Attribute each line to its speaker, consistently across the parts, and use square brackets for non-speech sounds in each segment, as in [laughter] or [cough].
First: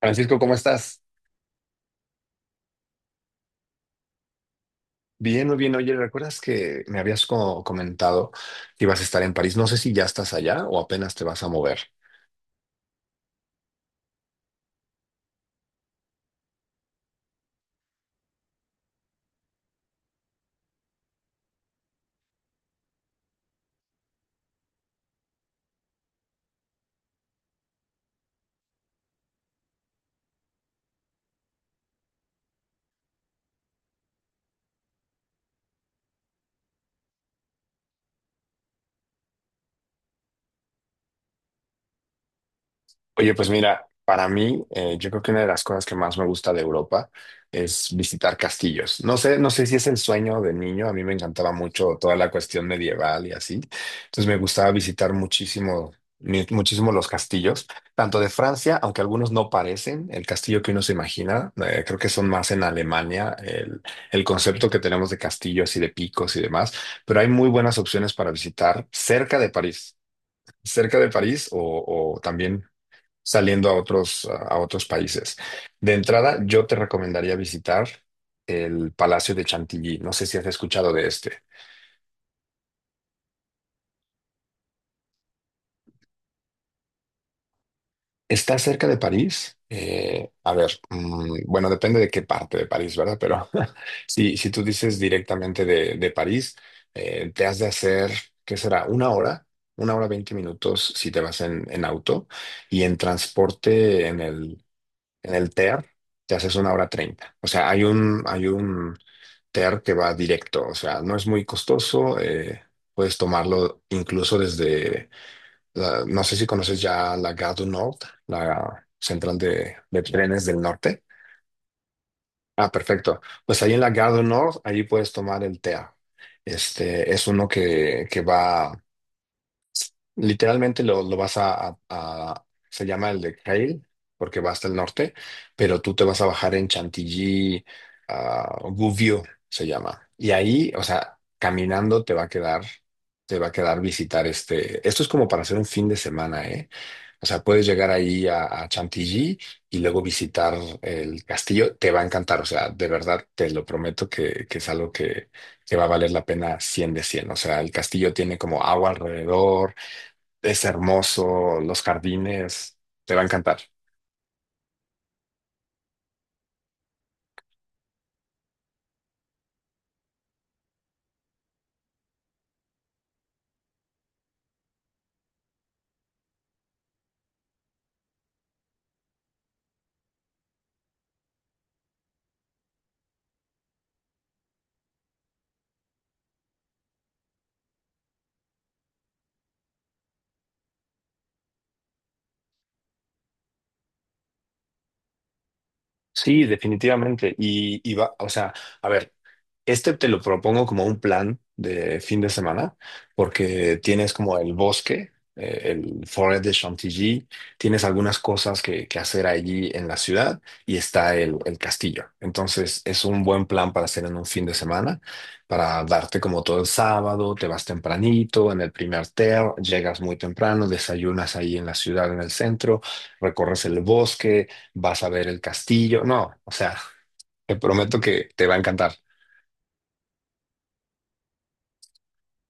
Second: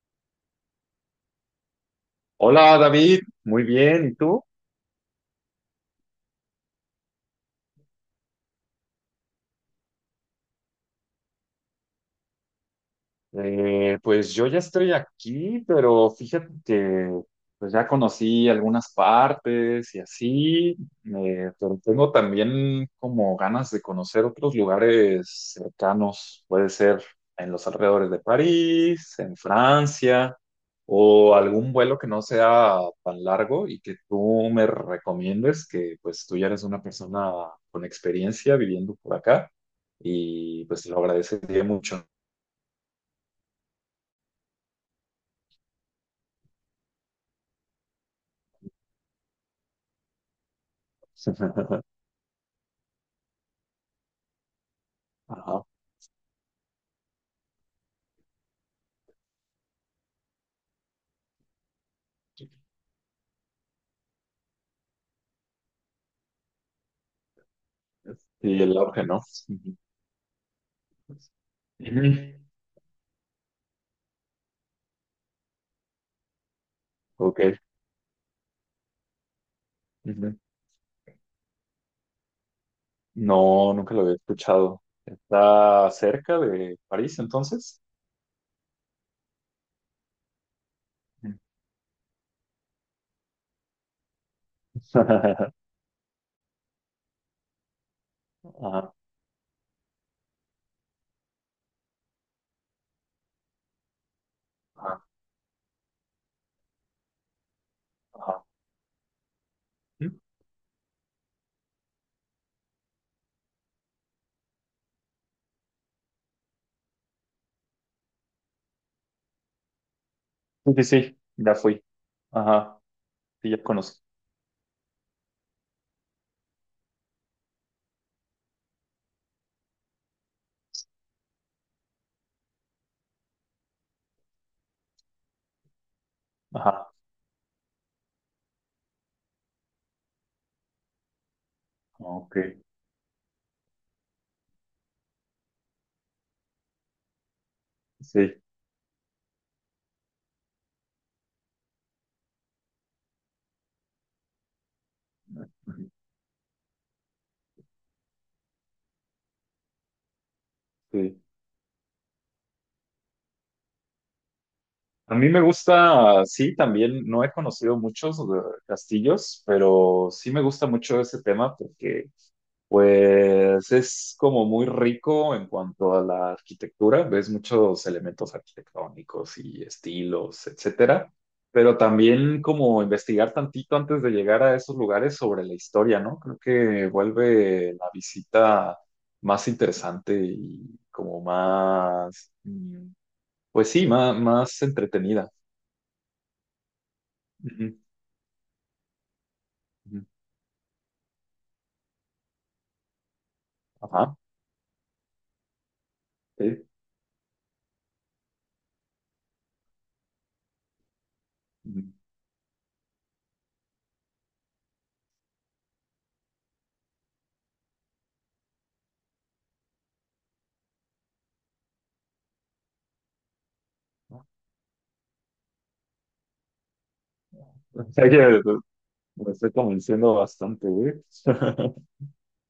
Speaker 1: Francisco, ¿cómo estás?
Speaker 2: Hola David, muy bien, ¿y tú?
Speaker 1: Bien, muy bien. Oye, ¿recuerdas que me habías comentado que ibas a estar en París? No sé si ya estás allá o apenas te vas a mover.
Speaker 2: Pues yo ya estoy aquí, pero fíjate que pues ya conocí algunas partes y así, pero tengo también como ganas de conocer otros lugares cercanos, puede ser en los alrededores de París, en Francia, o algún vuelo que no sea tan largo y que tú me recomiendes, que pues tú ya eres una persona con experiencia viviendo por acá y pues te lo agradecería mucho.
Speaker 1: Oye, pues mira, para mí, yo creo que una de las cosas que más me gusta de Europa es visitar castillos. No sé si es el sueño de niño, a mí me encantaba
Speaker 2: [laughs]
Speaker 1: mucho toda la cuestión medieval y así. Entonces me gustaba visitar
Speaker 2: Ajá.
Speaker 1: muchísimo, muchísimo los castillos, tanto de Francia, aunque algunos no parecen el castillo que uno se imagina. Creo que son más en Alemania, el concepto que tenemos de castillos y de picos y demás, pero hay muy buenas opciones para
Speaker 2: Y el
Speaker 1: visitar
Speaker 2: auge, ¿no?
Speaker 1: cerca de
Speaker 2: Ujú.
Speaker 1: París cerca de París
Speaker 2: Ujú.
Speaker 1: o también saliendo a otros países. De entrada, yo te recomendaría
Speaker 2: Ok.
Speaker 1: visitar el Palacio de Chantilly. No sé si
Speaker 2: Ujú.
Speaker 1: has escuchado de este.
Speaker 2: No, nunca lo había escuchado. ¿Está cerca de París, entonces?
Speaker 1: Está cerca de París. A ver,
Speaker 2: Ujú.
Speaker 1: bueno, depende de qué parte de París, ¿verdad? Pero [laughs] si tú dices
Speaker 2: [laughs]
Speaker 1: directamente de París, te has de hacer, ¿qué será?
Speaker 2: Ajá,
Speaker 1: Una hora 20 minutos si te vas en auto y en transporte en el
Speaker 2: ajá,
Speaker 1: En el TER te haces una hora 30. O sea, hay un,
Speaker 2: ajá.
Speaker 1: hay un TER que va directo. O sea, no es muy costoso. Puedes tomarlo incluso desde, no sé si conoces ya la Gare du Nord, la central de trenes del
Speaker 2: Sí, sí,
Speaker 1: norte.
Speaker 2: sí, ya fui.
Speaker 1: Ah,
Speaker 2: Ajá,
Speaker 1: perfecto.
Speaker 2: sí,
Speaker 1: Pues
Speaker 2: ya
Speaker 1: ahí en la
Speaker 2: conozco.
Speaker 1: Gare du Nord, allí puedes tomar el TER. Este es uno que va. Literalmente lo vas se llama el de Cail, porque va hasta el norte, pero tú te vas a bajar en
Speaker 2: Ajá,
Speaker 1: Chantilly, a Gouvieux se llama. Y ahí, o sea, caminando te va a
Speaker 2: ok,
Speaker 1: quedar, te va a quedar visitar este. Esto es como para hacer un fin de semana, ¿eh? O sea, puedes llegar ahí
Speaker 2: sí,
Speaker 1: a Chantilly y luego visitar el castillo. Te va a encantar. O sea, de verdad te lo prometo que es algo que va a
Speaker 2: ujú,
Speaker 1: valer la pena 100 de cien. O sea, el castillo tiene como agua alrededor. Es
Speaker 2: sí.
Speaker 1: hermoso, los jardines, te va a encantar.
Speaker 2: A mí me gusta, sí, también, no he conocido muchos castillos, pero sí me gusta mucho ese tema porque pues es como muy rico en cuanto a la arquitectura, ves muchos elementos arquitectónicos y estilos, etcétera, pero también como investigar tantito antes de llegar a esos lugares sobre la historia, ¿no? Creo que vuelve la visita más interesante y como pues sí, más, más entretenida.
Speaker 1: Sí, definitivamente.
Speaker 2: Ujú,
Speaker 1: Y va, o sea, a ver, este
Speaker 2: ujú.
Speaker 1: te lo propongo como un plan de fin de semana, porque tienes
Speaker 2: Ajá,
Speaker 1: como el bosque, el Forest de
Speaker 2: sí.
Speaker 1: Chantilly, tienes algunas cosas que hacer allí en la ciudad y está el
Speaker 2: Ujú.
Speaker 1: castillo. Entonces, es un buen plan para hacer en un fin de semana, para darte como todo el sábado, te vas tempranito en el primer TER, llegas muy temprano, desayunas ahí en la ciudad, en el centro, recorres el bosque, vas a ver el castillo. No, o sea, [laughs] te
Speaker 2: O
Speaker 1: prometo
Speaker 2: sea que
Speaker 1: que te va a encantar.
Speaker 2: lo estoy convenciendo bastante, güey. [laughs]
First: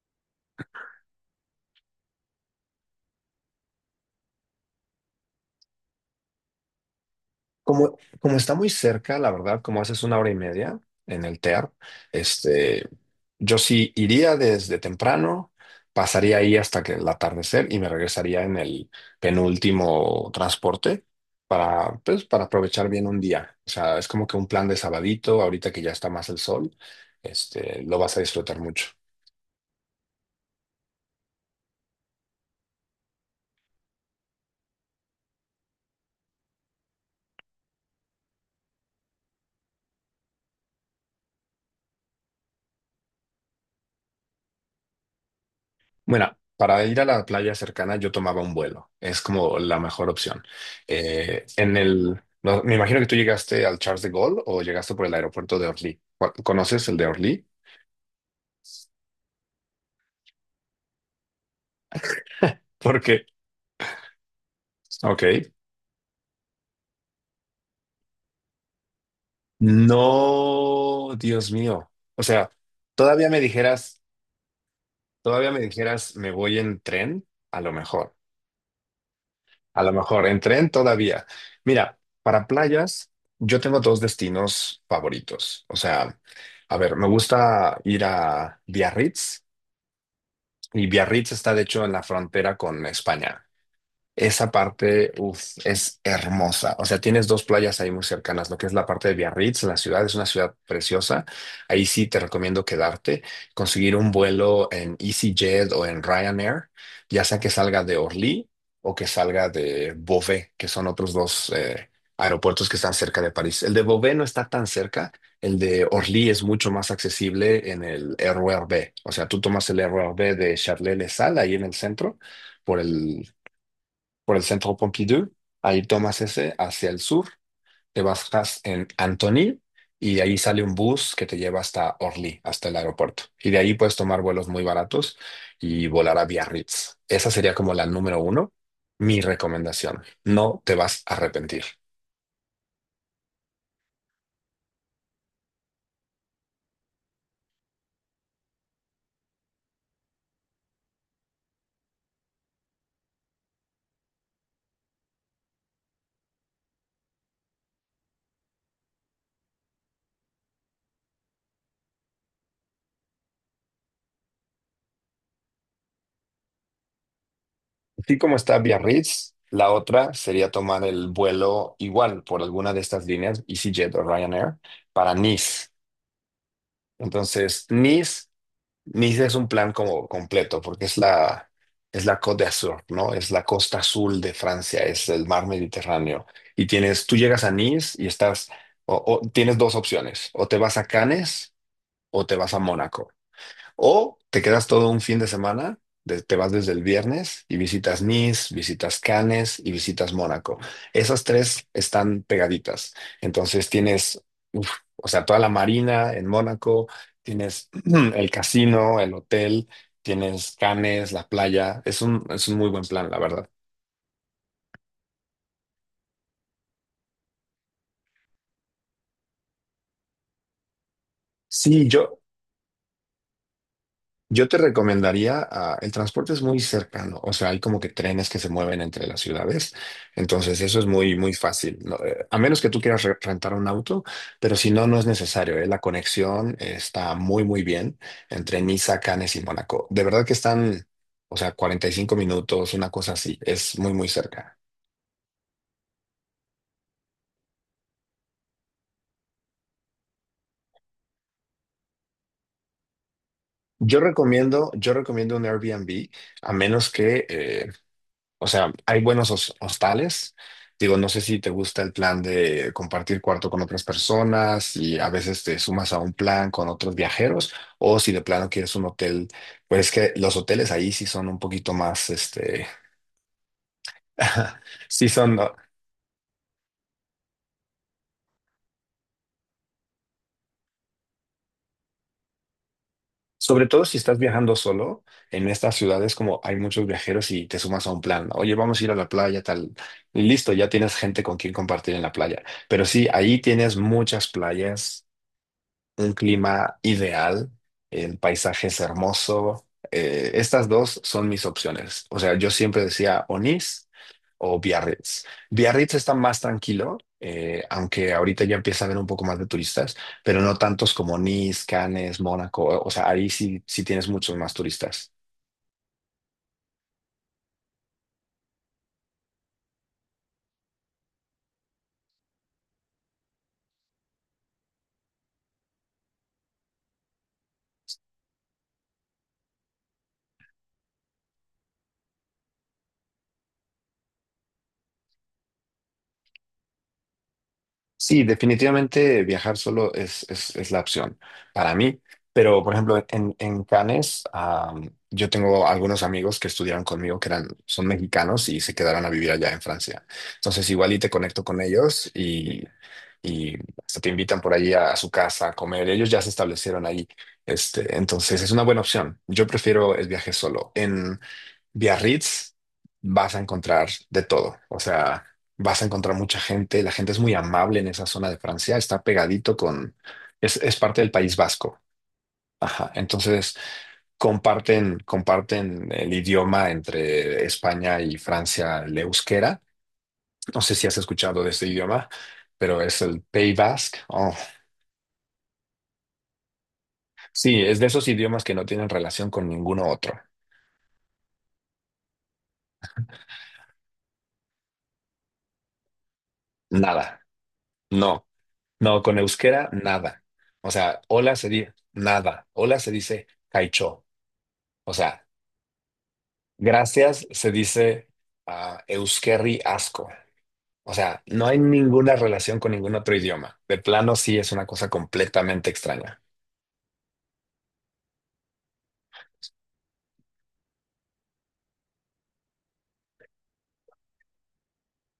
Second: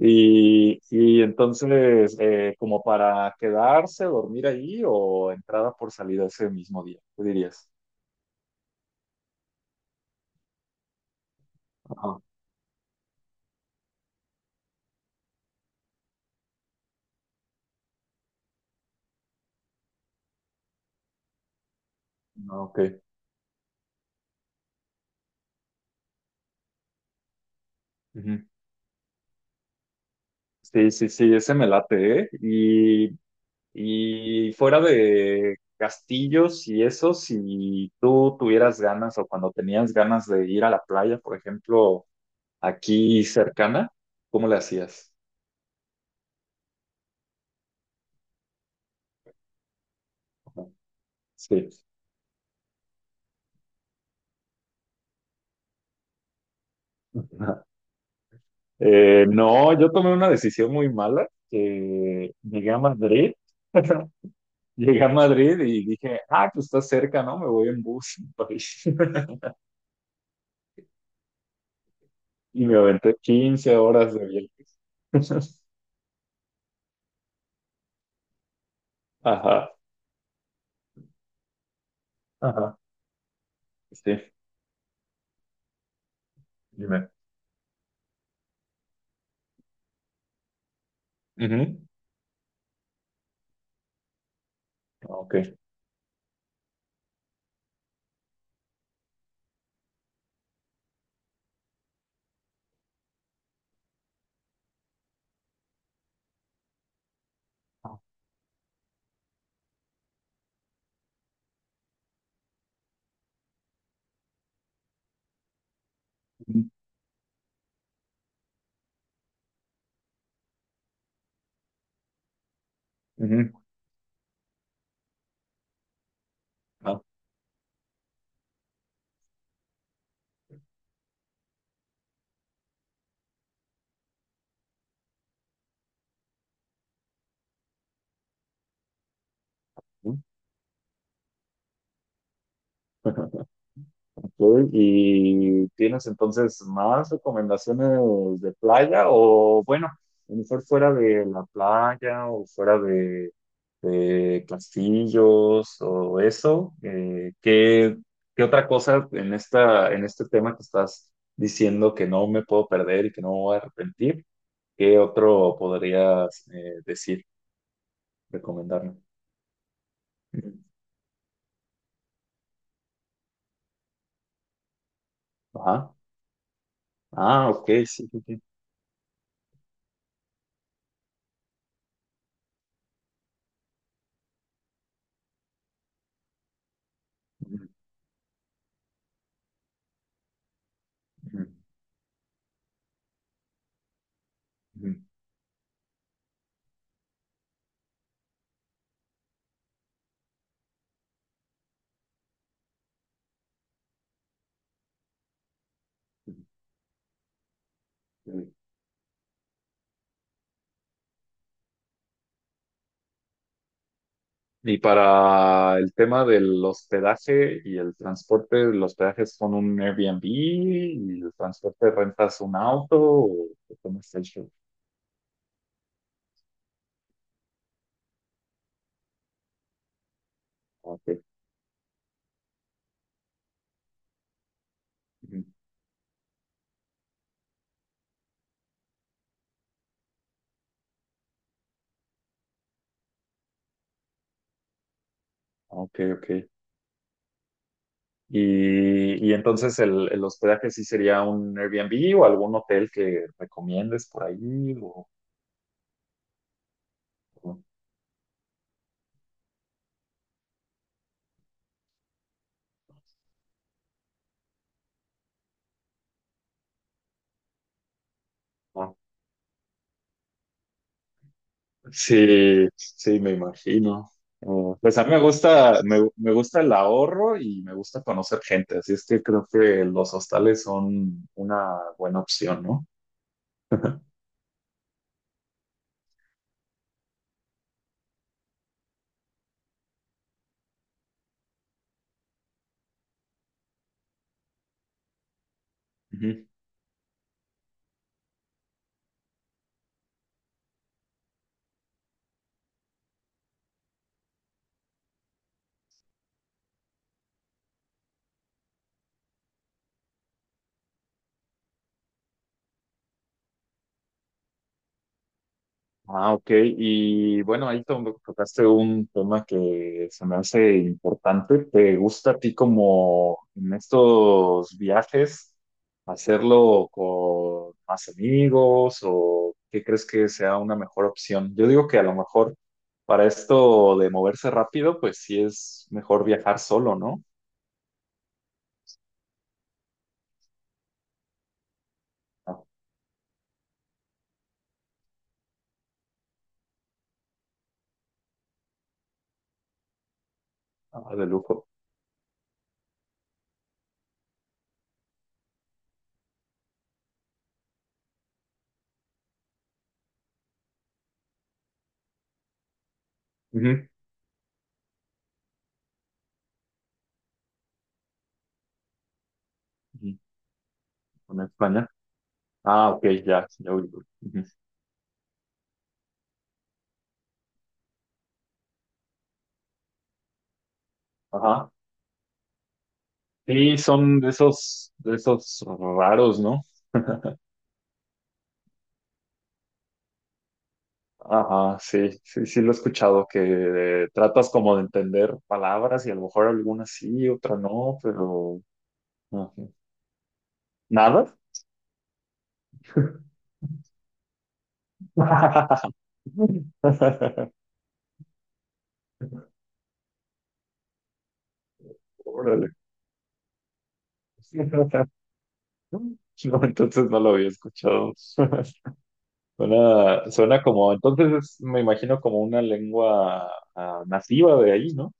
Speaker 2: Y entonces, como para quedarse, dormir ahí o entrada por salida ese mismo día, ¿qué dirías?
Speaker 1: Como está muy cerca, la verdad, como haces una hora y media en el TEAR,
Speaker 2: Ajá,
Speaker 1: este, yo sí iría desde temprano, pasaría ahí hasta que el atardecer y me regresaría en el penúltimo transporte pues, para
Speaker 2: ah, ok.
Speaker 1: aprovechar bien un día. O sea, es como que un plan de sabadito, ahorita que ya está más el sol, este, lo vas a
Speaker 2: Ujú.
Speaker 1: disfrutar mucho.
Speaker 2: Sí, sí, sí, ese me late, ¿eh? Y fuera de castillos y eso, si tú tuvieras ganas o cuando tenías ganas de ir a la playa, por ejemplo, aquí cercana, ¿cómo le hacías?
Speaker 1: Bueno, para ir a la playa cercana yo tomaba un vuelo. Es como la mejor opción.
Speaker 2: Ajá, sí.
Speaker 1: No, me imagino que tú llegaste al Charles de Gaulle o llegaste por el aeropuerto de Orly. ¿Conoces el de Orly?
Speaker 2: [laughs] No, yo tomé una decisión muy mala. Llegué a
Speaker 1: [laughs] Porque,
Speaker 2: Madrid, [laughs] llegué a
Speaker 1: OK.
Speaker 2: Madrid y dije, ah, pues está cerca, ¿no? Me voy en bus a París. [laughs]
Speaker 1: No, Dios mío. O sea,
Speaker 2: Y me aventé
Speaker 1: todavía me
Speaker 2: quince
Speaker 1: dijeras,
Speaker 2: horas de viaje.
Speaker 1: todavía
Speaker 2: [laughs]
Speaker 1: me dijeras, me voy en tren, a lo mejor.
Speaker 2: Ajá,
Speaker 1: A lo mejor en tren todavía. Mira, para
Speaker 2: ajá,
Speaker 1: playas, yo tengo dos
Speaker 2: sí,
Speaker 1: destinos favoritos. O sea, a ver, me
Speaker 2: dime.
Speaker 1: gusta ir a Biarritz, y Biarritz está de hecho
Speaker 2: Ujú,
Speaker 1: en la frontera con España. Esa parte,
Speaker 2: ah, ok.
Speaker 1: uf, es hermosa. O sea, tienes dos playas ahí muy cercanas, lo que es la parte de Biarritz, la ciudad es una ciudad preciosa. Ahí sí te recomiendo quedarte, conseguir un vuelo en EasyJet o en Ryanair, ya sea que salga de
Speaker 2: Ah,
Speaker 1: Orly o que salga de Beauvais, que son otros dos aeropuertos que están cerca de París. El de Beauvais no está tan cerca, el de Orly es
Speaker 2: ujú,
Speaker 1: mucho más accesible en el RER B. O sea, tú tomas el RER B de Charles-de-Sales ahí en el centro, por el
Speaker 2: ujú,
Speaker 1: por el centro Pompidou, ahí tomas ese hacia el
Speaker 2: ah,
Speaker 1: sur, te bajas en Antony y ahí sale un bus que te lleva hasta Orly, hasta el aeropuerto. Y de ahí puedes tomar vuelos muy baratos y volar a Biarritz. Esa sería como la número uno, mi recomendación.
Speaker 2: ujú.
Speaker 1: No te vas a arrepentir.
Speaker 2: [laughs] Ok, ¿y tienes entonces más recomendaciones de playa o bueno, a lo mejor fuera de la playa o de castillos o eso? ¿Qué, qué otra cosa en esta, en este tema que estás diciendo que no me puedo perder y que no me voy a arrepentir? ¿Qué otro podrías decir,
Speaker 1: Así como está
Speaker 2: recomendarme?
Speaker 1: Biarritz, la otra sería
Speaker 2: Ujú.
Speaker 1: tomar el vuelo igual por alguna de estas líneas, EasyJet o Ryanair, para Nice.
Speaker 2: Ajá. Ah,
Speaker 1: Entonces,
Speaker 2: ok, sí, sí,
Speaker 1: Nice,
Speaker 2: sí.
Speaker 1: Niza, es un plan como completo, porque es la Côte d'Azur, ¿no? Es la costa azul de Francia, es el mar Mediterráneo. Y tienes, tú llegas a
Speaker 2: Ujú,
Speaker 1: Nice y estás, o, tienes dos opciones: o te vas a Cannes o te vas a Mónaco. O te quedas todo un
Speaker 2: ujú,
Speaker 1: fin de semana, te vas desde el viernes y visitas Nice, visitas Cannes y visitas Mónaco. Esas tres están pegaditas. Entonces tienes, uf, o sea, toda la marina en Mónaco, tienes [clears throat] el
Speaker 2: ujú.
Speaker 1: casino, el hotel, tienes Cannes, la playa. Es un muy buen plan, la verdad.
Speaker 2: Y para el tema del hospedaje y el transporte, los hospedaje es con un Airbnb y el
Speaker 1: Sí,
Speaker 2: transporte
Speaker 1: yo,
Speaker 2: rentas un auto o ¿cómo está el
Speaker 1: Yo
Speaker 2: show?
Speaker 1: te recomendaría, el transporte es muy cercano, o sea, hay como que trenes que se mueven entre las ciudades, entonces eso es
Speaker 2: Ah,
Speaker 1: muy,
Speaker 2: ok,
Speaker 1: muy fácil, ¿no? A menos que tú quieras rentar un auto, pero si no, no es
Speaker 2: ujú.
Speaker 1: necesario, ¿eh? La conexión está muy, muy bien entre Niza, Cannes y Mónaco. De verdad que están, o sea, 45 minutos, una cosa así, es muy, muy cerca.
Speaker 2: Ok, ok. Y entonces el hospedaje sí sería un Airbnb o algún hotel que
Speaker 1: Yo
Speaker 2: recomiendes por
Speaker 1: recomiendo,
Speaker 2: ahí
Speaker 1: yo recomiendo un Airbnb, a menos que, o sea, hay buenos hostales. Digo, no sé si te gusta el plan de compartir cuarto con otras personas y a veces te sumas a un plan con otros viajeros o si de plano quieres un
Speaker 2: o,
Speaker 1: hotel, pues es que los hoteles ahí sí son un poquito más, este,
Speaker 2: sí, sí, me imagino.
Speaker 1: [laughs]
Speaker 2: Oh, pues a
Speaker 1: sí
Speaker 2: mí me
Speaker 1: son, ¿no?
Speaker 2: gusta, me gusta el ahorro y me gusta conocer gente, así es que creo que los hostales son una buena opción, ¿no?
Speaker 1: Sobre todo si estás viajando solo en estas ciudades, como hay muchos viajeros y te sumas a un plan, ¿no? Oye, vamos a ir a la playa, tal. Y listo, ya tienes gente con quien compartir en la playa. Pero sí, ahí tienes muchas playas, un clima ideal, el paisaje es hermoso. Estas dos son mis opciones. O sea, yo siempre decía o Nice o Biarritz. Biarritz está más tranquilo, aunque ahorita ya empieza a haber un poco más de turistas, pero no tantos como Nice, Cannes, Mónaco. O sea, ahí sí, sí tienes muchos más turistas.
Speaker 2: Ah, ok. Y bueno, ahí to- tocaste un tema que se me hace importante. ¿Te gusta a ti como en estos viajes hacerlo con más amigos o qué crees que sea una mejor opción? Yo digo que a lo mejor para esto de moverse rápido, pues sí es mejor viajar solo, ¿no?
Speaker 1: Sí, definitivamente viajar solo es la opción para mí.
Speaker 2: Ah,
Speaker 1: Pero, por ejemplo, en Cannes, yo tengo algunos amigos que estudiaron conmigo, que eran, son mexicanos, y se quedaron a vivir allá en Francia. Entonces, igual y te
Speaker 2: ah, de
Speaker 1: conecto con
Speaker 2: lujo.
Speaker 1: ellos y hasta te invitan por allí a su casa a comer. Ellos ya se establecieron ahí. Este, entonces es una buena opción. Yo prefiero el viaje solo. En Biarritz vas a
Speaker 2: Ujú,
Speaker 1: encontrar de todo. O sea, vas a encontrar mucha gente. La gente es muy amable en esa zona de Francia. Está pegadito con...
Speaker 2: ujú,
Speaker 1: Es parte del País
Speaker 2: con
Speaker 1: Vasco.
Speaker 2: España. Ah,
Speaker 1: Ajá.
Speaker 2: ok, ya,
Speaker 1: Entonces
Speaker 2: ya ubico. Ujú,
Speaker 1: comparten el idioma entre España y Francia: el euskera. No sé si has escuchado de este
Speaker 2: ajá.
Speaker 1: idioma, pero es el Pays
Speaker 2: Sí,
Speaker 1: Basque.
Speaker 2: son
Speaker 1: Oh,
Speaker 2: de esos raros, ¿no?
Speaker 1: sí, es de esos idiomas que no tienen relación con ninguno otro.
Speaker 2: Ajá, sí, sí, sí lo he escuchado, que tratas como de entender palabras y a lo mejor alguna
Speaker 1: Nada.
Speaker 2: sí, otra no,
Speaker 1: No.
Speaker 2: pero
Speaker 1: No, con
Speaker 2: ajá.
Speaker 1: euskera, nada. O sea,
Speaker 2: Nada.
Speaker 1: hola se dice nada. Hola se dice caicho. O sea, gracias
Speaker 2: [laughs]
Speaker 1: se dice euskerri asko. O sea, no hay ninguna relación
Speaker 2: Órale.
Speaker 1: con ningún otro idioma. De plano, sí es una cosa completamente extraña.
Speaker 2: No, entonces no lo había escuchado. [laughs] Suena, suena como, entonces es, me imagino como una lengua nativa de ahí, ¿no?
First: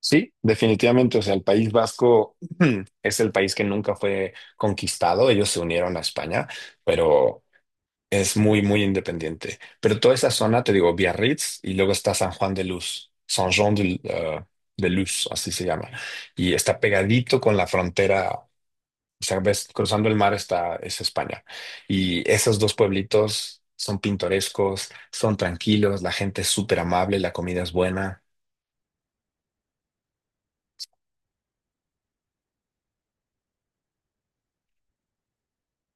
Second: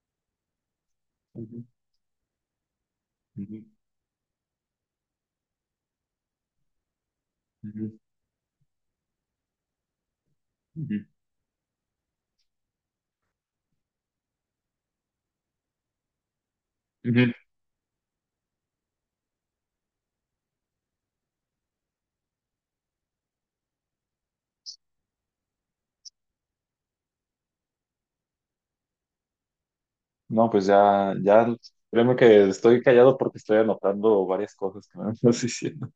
Speaker 1: Sí, definitivamente. O sea, el
Speaker 2: Ujú,
Speaker 1: País Vasco [clears throat] es el país que
Speaker 2: ujú,
Speaker 1: nunca fue conquistado. Ellos se unieron a España, pero
Speaker 2: ujú,
Speaker 1: es muy, muy independiente. Pero toda esa zona, te digo,
Speaker 2: ujú,
Speaker 1: Biarritz, y luego está San Juan de Luz, San Juan de Luz, así se llama. Y está
Speaker 2: ujú.
Speaker 1: pegadito con la frontera, o sea, ves, cruzando el mar está, es España. Y esos dos pueblitos son pintorescos, son tranquilos, la gente es súper amable, la comida es buena.
Speaker 2: No, pues ya, ya, créeme que estoy callado porque estoy anotando varias cosas que me estás diciendo.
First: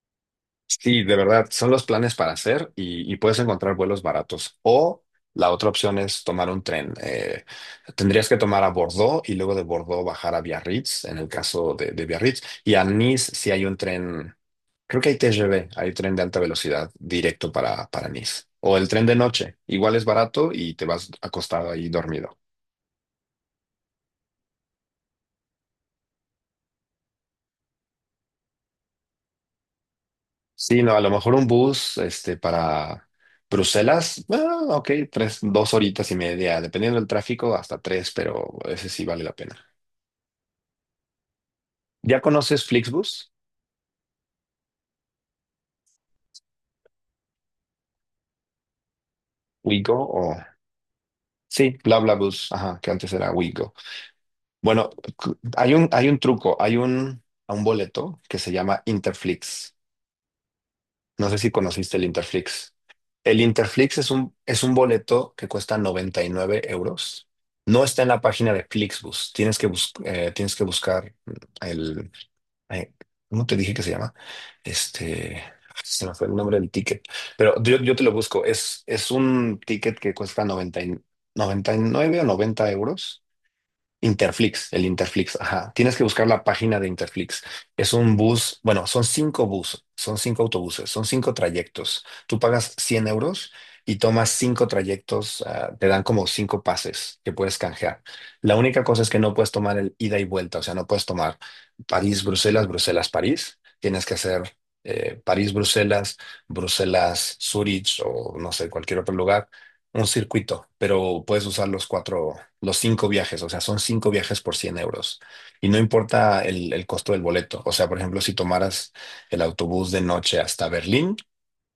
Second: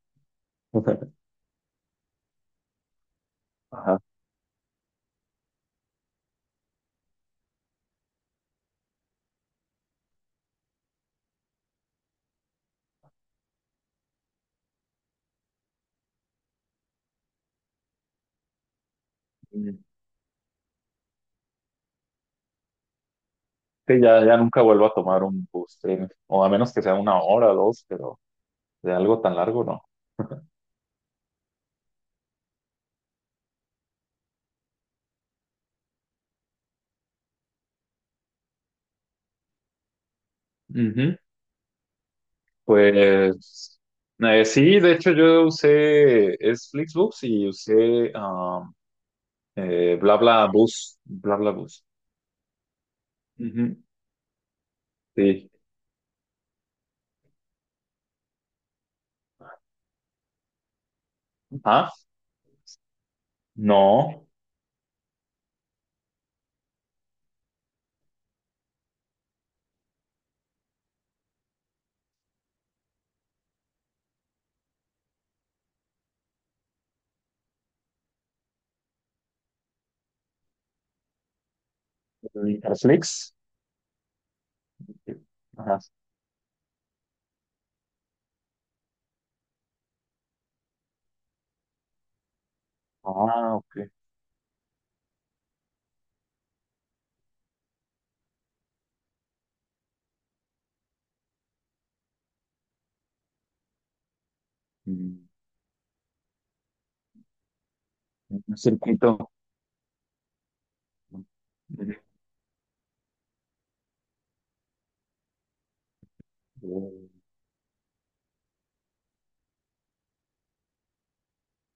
Speaker 1: Sí, de
Speaker 2: [laughs]
Speaker 1: verdad, son los planes para hacer y puedes encontrar
Speaker 2: Ajá.
Speaker 1: vuelos baratos. O la otra opción es tomar un tren. Tendrías que tomar a Bordeaux y luego de Bordeaux bajar a Biarritz, en el caso de Biarritz. Y a Nice sí hay un tren, creo que hay TGV, hay tren de alta velocidad directo para Nice. O el tren de noche,
Speaker 2: Sí,
Speaker 1: igual es barato y te vas acostado ahí dormido.
Speaker 2: ya, ya nunca vuelvo a tomar un bus, créeme. O a menos que sea una hora dos, pero de algo tan largo no.
Speaker 1: Sí, no, a lo mejor un bus, este, para Bruselas, ah, OK, tres, dos horitas y media, dependiendo del tráfico, hasta tres, pero ese sí vale la pena.
Speaker 2: Ujú.
Speaker 1: ¿Ya conoces Flixbus?
Speaker 2: Pues sí, de hecho yo usé es Flixbus y usé
Speaker 1: Wigo o...
Speaker 2: BlaBlaBus,
Speaker 1: Sí,
Speaker 2: BlaBlaBus.
Speaker 1: BlaBlaBus, ajá, que antes era Wigo.
Speaker 2: Ujú,
Speaker 1: Bueno,
Speaker 2: sí.
Speaker 1: hay un truco, hay un boleto que se llama Interflix. No sé si
Speaker 2: Ah,
Speaker 1: conociste el Interflix. El Interflix es
Speaker 2: no,
Speaker 1: un, es un boleto que cuesta 99 euros. No está en la página de Flixbus. Tienes que buscar el... eh, ¿cómo te dije que se llama? Este... Se me fue el nombre del ticket. Pero yo te lo busco. Es un ticket que cuesta noventa y nueve o noventa
Speaker 2: Interflix.
Speaker 1: euros Interflix, el Interflix, ajá.
Speaker 2: Ajá.
Speaker 1: Tienes que buscar la página de Interflix. Es un bus, bueno, son cinco buses, son cinco autobuses, son cinco trayectos. Tú pagas 100 euros
Speaker 2: Ah, ok.
Speaker 1: y tomas cinco trayectos, te dan como cinco pases que puedes canjear. La única cosa es que no puedes tomar el ida y vuelta, o sea, no puedes tomar París, Bruselas, Bruselas, París. Tienes que hacer
Speaker 2: Mm.
Speaker 1: París, Bruselas, Bruselas, Zurich, o no
Speaker 2: Un
Speaker 1: sé, cualquier
Speaker 2: circuito.
Speaker 1: otro lugar, un circuito, pero puedes usar los cuatro, los cinco viajes, o sea, son cinco viajes por 100 euros. Y no importa el
Speaker 2: Ujú.
Speaker 1: costo del boleto. O sea, por ejemplo, si tomaras el autobús de noche hasta Berlín,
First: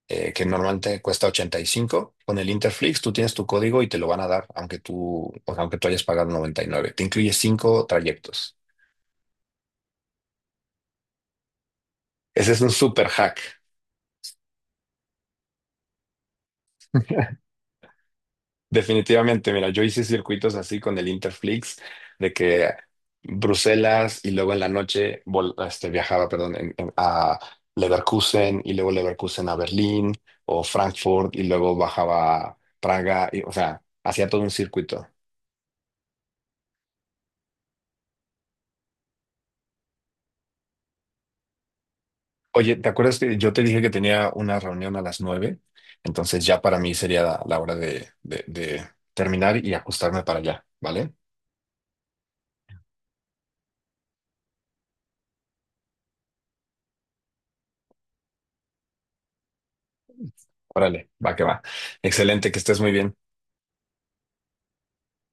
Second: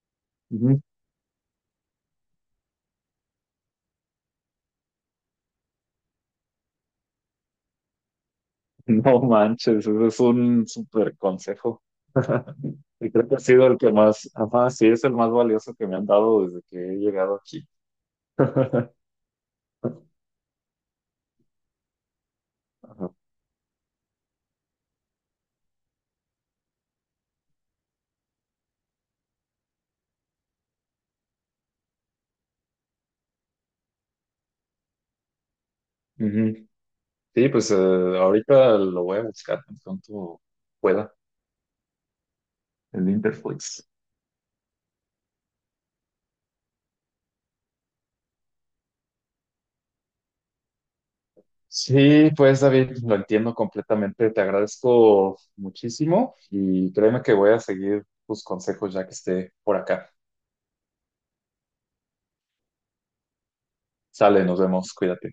Speaker 1: que
Speaker 2: [laughs]
Speaker 1: normalmente cuesta 85, con el Interflix tú tienes tu código y te lo van a dar, aunque tú, o sea, aunque tú hayas pagado 99, te incluye cinco trayectos.
Speaker 2: No manches, eso es un súper consejo.
Speaker 1: Ese es un
Speaker 2: [laughs]
Speaker 1: super
Speaker 2: Y creo que ha
Speaker 1: hack.
Speaker 2: sido el que más, ajá, sí, es el más valioso que me han dado desde que he llegado
Speaker 1: [laughs]
Speaker 2: aquí. [laughs]
Speaker 1: Definitivamente, mira, yo hice circuitos así con el Interflix, de que
Speaker 2: Ajá.
Speaker 1: Bruselas y luego en la noche este, viajaba, perdón, a Leverkusen y luego Leverkusen a Berlín o Frankfurt y luego bajaba a Praga, y, o sea, hacía todo un circuito.
Speaker 2: Ujú. Sí, pues ahorita lo voy a buscar tan pronto pueda,
Speaker 1: Oye, ¿te
Speaker 2: el
Speaker 1: acuerdas que yo te dije
Speaker 2: Interflix.
Speaker 1: que tenía una reunión a las 9? Entonces ya para mí sería la hora de terminar y ajustarme para allá, ¿vale?
Speaker 2: Sí, pues David, lo entiendo completamente. Te agradezco muchísimo y créeme que voy a seguir tus consejos ya que esté por acá.
Speaker 1: Órale, va que va. Excelente, que estés muy bien.
Speaker 2: Sale, nos vemos, cuídate.